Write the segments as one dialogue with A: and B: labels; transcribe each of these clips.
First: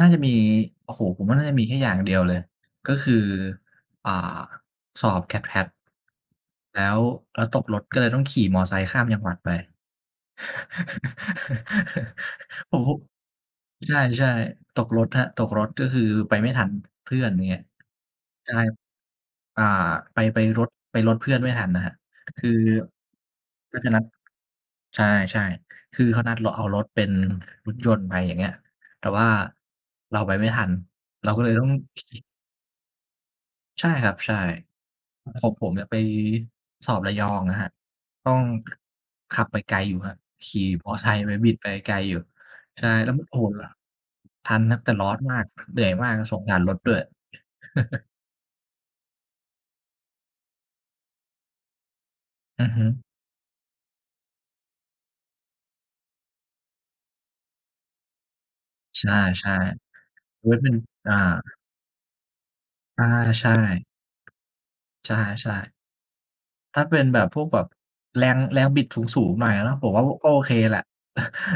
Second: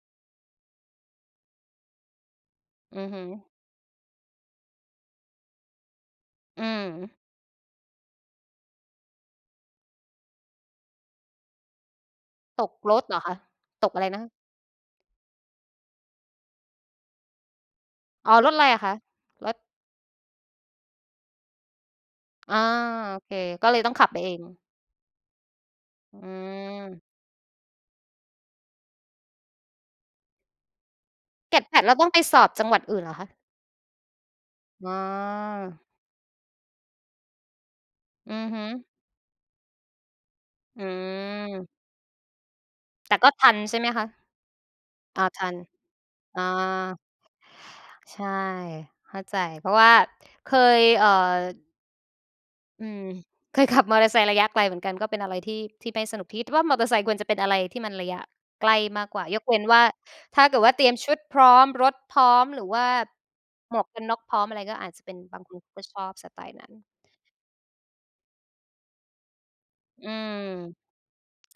A: น่าจะมี โอ้โฮ ผมว่าน่าจะมีแค่อย่างเดียวเลย ก็
B: อื
A: ค
B: อ
A: ือ
B: ฮึ
A: อ่า สอบ GAT-PAT
B: อื
A: แล้ว
B: ม
A: แล้วตกรถ ก็เลยต้องขี่มอไซค์ข้ามจังหวัดไป
B: ตก
A: ผม โพ
B: ร
A: ะ
B: ถเหรอคะ? ต
A: ใ
B: กอะไรนะ
A: ช
B: ค
A: ่
B: ะ?
A: ๆ ตกรถครับ ตกรถ ก็คือไปไม่ทัน เพื่อน อย่างเงี้ย
B: อ๋อ ร
A: ใช่
B: ถไร
A: ครับ
B: อะคะ? รถ
A: อ่า ไป ไปรถ ไปรถเพื่อนไม่ทันน่ะครับ คือ
B: อา โอเค ก็เล
A: ก็
B: ย
A: จ
B: ต
A: ะ
B: ้อง
A: นั
B: ข
A: ด
B: ับไปเอง
A: ใช่ ๆ คือ
B: อ
A: เ
B: ื
A: ขานัดเราเอารถ
B: ม
A: เป็น รถยนต์ไป อย่างเงี้ย แต่ว่าเราไปไม่ทัน เราก็เลยต้อง
B: GAT-PATเราต้องไปสอบจังหวัดอื่นเหรอคะ?
A: ใช่ครับ ใช่
B: อ๋อ
A: อ ของผมเนี่ย ไปสอบ ระยองอะครับ ต้
B: อ
A: อ
B: ื
A: ง
B: อฮึ
A: ขับไปไกลอยู่ครับ ขี่
B: อ
A: มอไซค์ไป บิดไ
B: ื
A: ป
B: ม
A: ไกลอยู่ ใช่ แล้
B: แต
A: ว
B: ่
A: ม
B: ก็
A: โอ้
B: ท
A: โฮ
B: ัน
A: ร
B: ใช่ไหมคะ?
A: ทันครับ แต่ร้อน
B: อา
A: มา
B: ท
A: ก
B: ัน
A: เหนื่อยมากครับ ส
B: อา
A: งสารรถด้วย
B: ใช่ เข้าใจ เพราะว่าเคย เอ่อ
A: อือฮ
B: อ
A: ึ
B: ืม เคยขับมอเตอร์ไซค์ระยะไกลเหมือนกัน ก็เป็นอะไรที่ ที่ไม่สนุก คิด ว่ามอเตอร์ไซค์ควรจะเป็นอะไรที่มันระยะใกล้ม
A: ใช
B: ากกว่า ยก
A: ่
B: เว้นว่า ถ
A: ๆ
B: ้
A: โ
B: า
A: อ๊
B: เก
A: ย
B: ิดว
A: มั
B: ่า
A: น
B: เตรียมช
A: อ
B: ุ
A: า
B: ดพร้อม รถพร้อม หรือว่า
A: อา ใช่
B: หมวกกันน็อกพร้อม อะไร ก็อาจจะ
A: ใ
B: เ
A: ช
B: ป็
A: ่
B: น
A: ครั
B: บ
A: บ
B: าง
A: ใช
B: ค
A: ่
B: นเขาก็ชอบสไตล์นั้น
A: ถ้าเป็นแบบพวกแบบแรง แรงบิดสูง ๆ หน่อยอะเนาะ ผมว่า
B: อ
A: อ
B: ื
A: ก็โ
B: ม
A: อเคแหละ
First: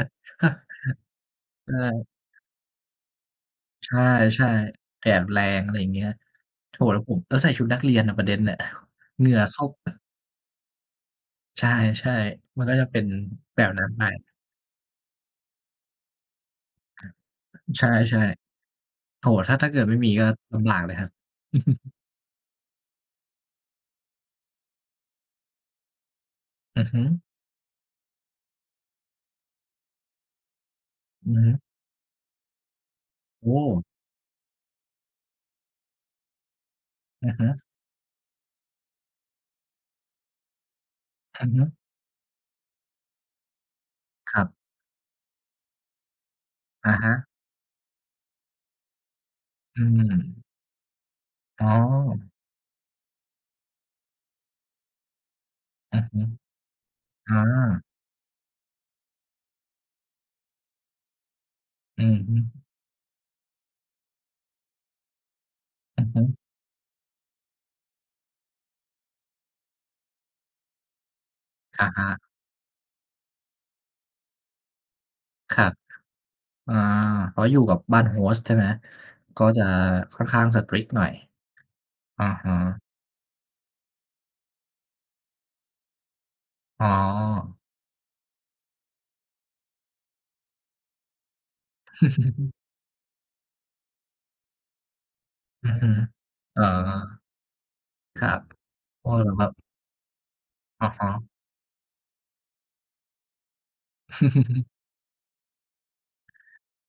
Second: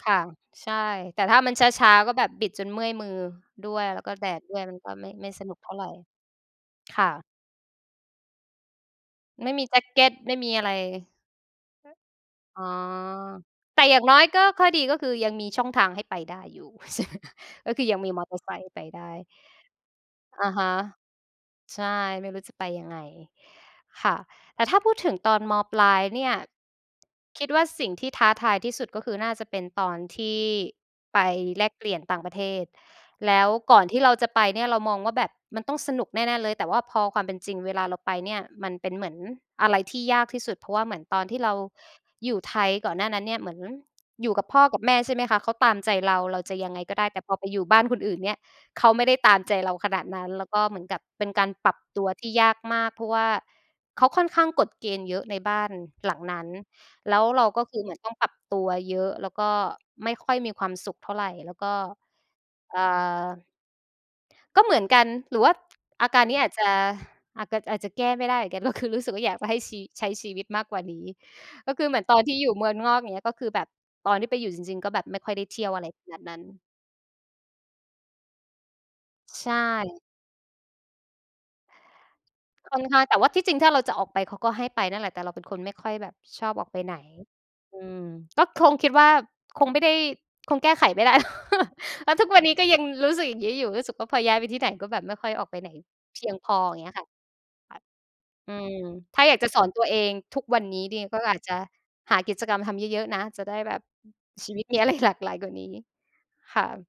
B: ค่ะ ใช่ แต่ถ้ามันช
A: ใช่
B: ้า ๆ ก็แบบบิดจนเมื่อยมือด้วย
A: ใช
B: แล้วก็แดด
A: ่
B: ด้วย มันก็
A: ๆ แ
B: ไ
A: ด
B: ม่
A: ด
B: ไม
A: ม
B: ่
A: ันแร
B: สนุก
A: ง
B: เ
A: อ
B: ท่
A: ะไ
B: า
A: ร
B: ไ
A: อ
B: ร
A: ย่างเงี้ย โถ่
B: ค
A: แล้ว
B: ่
A: ผม
B: ะ
A: แล้วใส่ชุดนักเรียนน่ะ ประเด็นน่ะ เหงื่อ
B: ไม่
A: ซ
B: มี
A: ก
B: แจ็กเกต ไม่มีอะไร
A: ใช่ ๆ
B: อ
A: ม
B: ๋
A: ั
B: อ
A: นก็จะเป็นแบบ
B: แต
A: น
B: ่
A: ั้น
B: อย่า
A: ไป
B: งน้อย ก็ ข้อดีก็คือยังมีช่องทางให้ไปได้อยู่
A: อ
B: ก็คื
A: ใ
B: อยังมี
A: ช
B: มอ
A: ่
B: เตอร์ไซค์ให้ไปได
A: ๆ โ
B: ้
A: อ้โฮ ถ้า ถ้าเกิดไม่มีก็
B: อะ
A: ล
B: ฮ
A: ำบ
B: ะ
A: ากเลย ครับ
B: ใช่ ไม่รู้จะไปยังไง ค่ะ แต่ถ้าพูดถึง ตอน ม.ปลาย เนี่ย
A: อือฮึ
B: คิดว่าสิ่งที่ท้าทายที่สุด ก็คือน่าจะเป็นตอนที่ไป
A: อือฮึ
B: แลกเปลี่ยนต่างประเทศ แล้
A: โอ
B: วก
A: ้
B: ่อนที่เราจะไปเนี่ย เรามองว่าแบบมันต้องสนุกแน่ ๆ เลย แต่ว่าพอความ
A: อ
B: เป
A: ะ
B: ็น
A: ฮ
B: จริง
A: ะ
B: เวลาเราไปเนี่ยมันเป็นเหมือนอะไรที่ยากที่สุด เพราะว่าเหมือนตอนที
A: อ
B: ่
A: ื
B: เร
A: อ
B: า
A: ฮึ
B: อยู่ไทย ก่อนหน้านั้นเนี่ย เหมือน อยู่
A: คร
B: ก
A: ั
B: ับ
A: บ
B: พ่อกับแม่ ใช่ไหมคะ เขาตามใจเรา เราจะยังไง
A: อ
B: ก
A: ะ
B: ็ได
A: ฮ
B: ้ แต่
A: ะ
B: พอไปอยู่บ้านคนอื่นเนี่ย เขาไม่ได้ตามใจ เรา
A: อื
B: ขนาดนั้น แล
A: ม
B: ้วก็เหมือนกับเป็นการ
A: อ๋
B: ป
A: อ
B: รับตัวที่ยากมาก เพราะว่าเขาค่อนข้างกฎเกณฑ์เยอะในบ้าน
A: อือ
B: หล
A: ฮ
B: ัง
A: ึ
B: นั้น แล้ว
A: อ
B: เราก็คือ
A: า
B: เหมือนต้อง ปรับตัวเยอะ แล้วก็ไม่ค่อยมีความสุขเท่าไร แล้วก็
A: อือฮึ
B: เอ่อ ก็เหมือนกัน หรือว่า
A: อื
B: อ
A: อ
B: า
A: ฮ
B: การนี
A: ึ
B: ้อาจจะ อาก ก อาจจะแก้ไม่ได้เหมือนกัน ก็คือ รู้สึกว่า อยากจะให้ชี ใช้ชีวิตมากกว่านี้ ก็
A: ค
B: ค
A: ่
B: ื
A: ะ
B: อเหม
A: อ
B: ือนต
A: า
B: อนที่อยู่เมืองนอก อย่างเงี้ย ก็คือแบบตอนที่ไปอยู่จริง ๆ ก็แบบไม่ค่อยได้
A: ค
B: เท
A: ร
B: ี
A: ั
B: ่ยว
A: บ
B: อะไรขนาดนั้น
A: อา อ๋อ อยู่กับบ้าน Host ใช่ไหม? ก
B: ใ
A: ็
B: ช
A: จะ
B: ่
A: ค่อนข้าง strict หน่อย อะฮะ
B: ค่อนข้าง แต่ว่าที่จริงถ้าเราจะออกไป เขาก็ให้ไปนั่นแหละ แต่เราเป็นคนไม่ค่อยแบบชอบออกไป
A: อ๋
B: ไหน
A: อ
B: อืม ก็คงคิดว่า คงไม่ได้ คงแก้ไขไม่ได้ แล้ว แล้วทุกวันนี้ก็ยังรู้สึกอย่างงี้อยู่ รู้สึกว่าพอย้ายไปที่ไหนก็แบบไม่ค่อยออกไป
A: อ
B: ไ
A: ื
B: หน
A: อฮึ
B: เพียงพอ
A: อ๋อ
B: อย่างเงี้ยค่ะ ค่ะ
A: ครับ
B: อืม
A: อ้อ
B: ถ้า
A: เหร
B: อย
A: อ
B: าก
A: คร
B: จ
A: ั
B: ะ
A: บ?
B: สอนตัวเอง "ทุกวันนี
A: อ
B: ้
A: ะ
B: เด
A: คร
B: ง
A: ั
B: ก็
A: บ
B: อาจจะหากิจกรรมทำเยอะ ๆ นะ จะได้แบบ ชีวิต มีอะไร หลากหลายกว่านี้" ค่ะ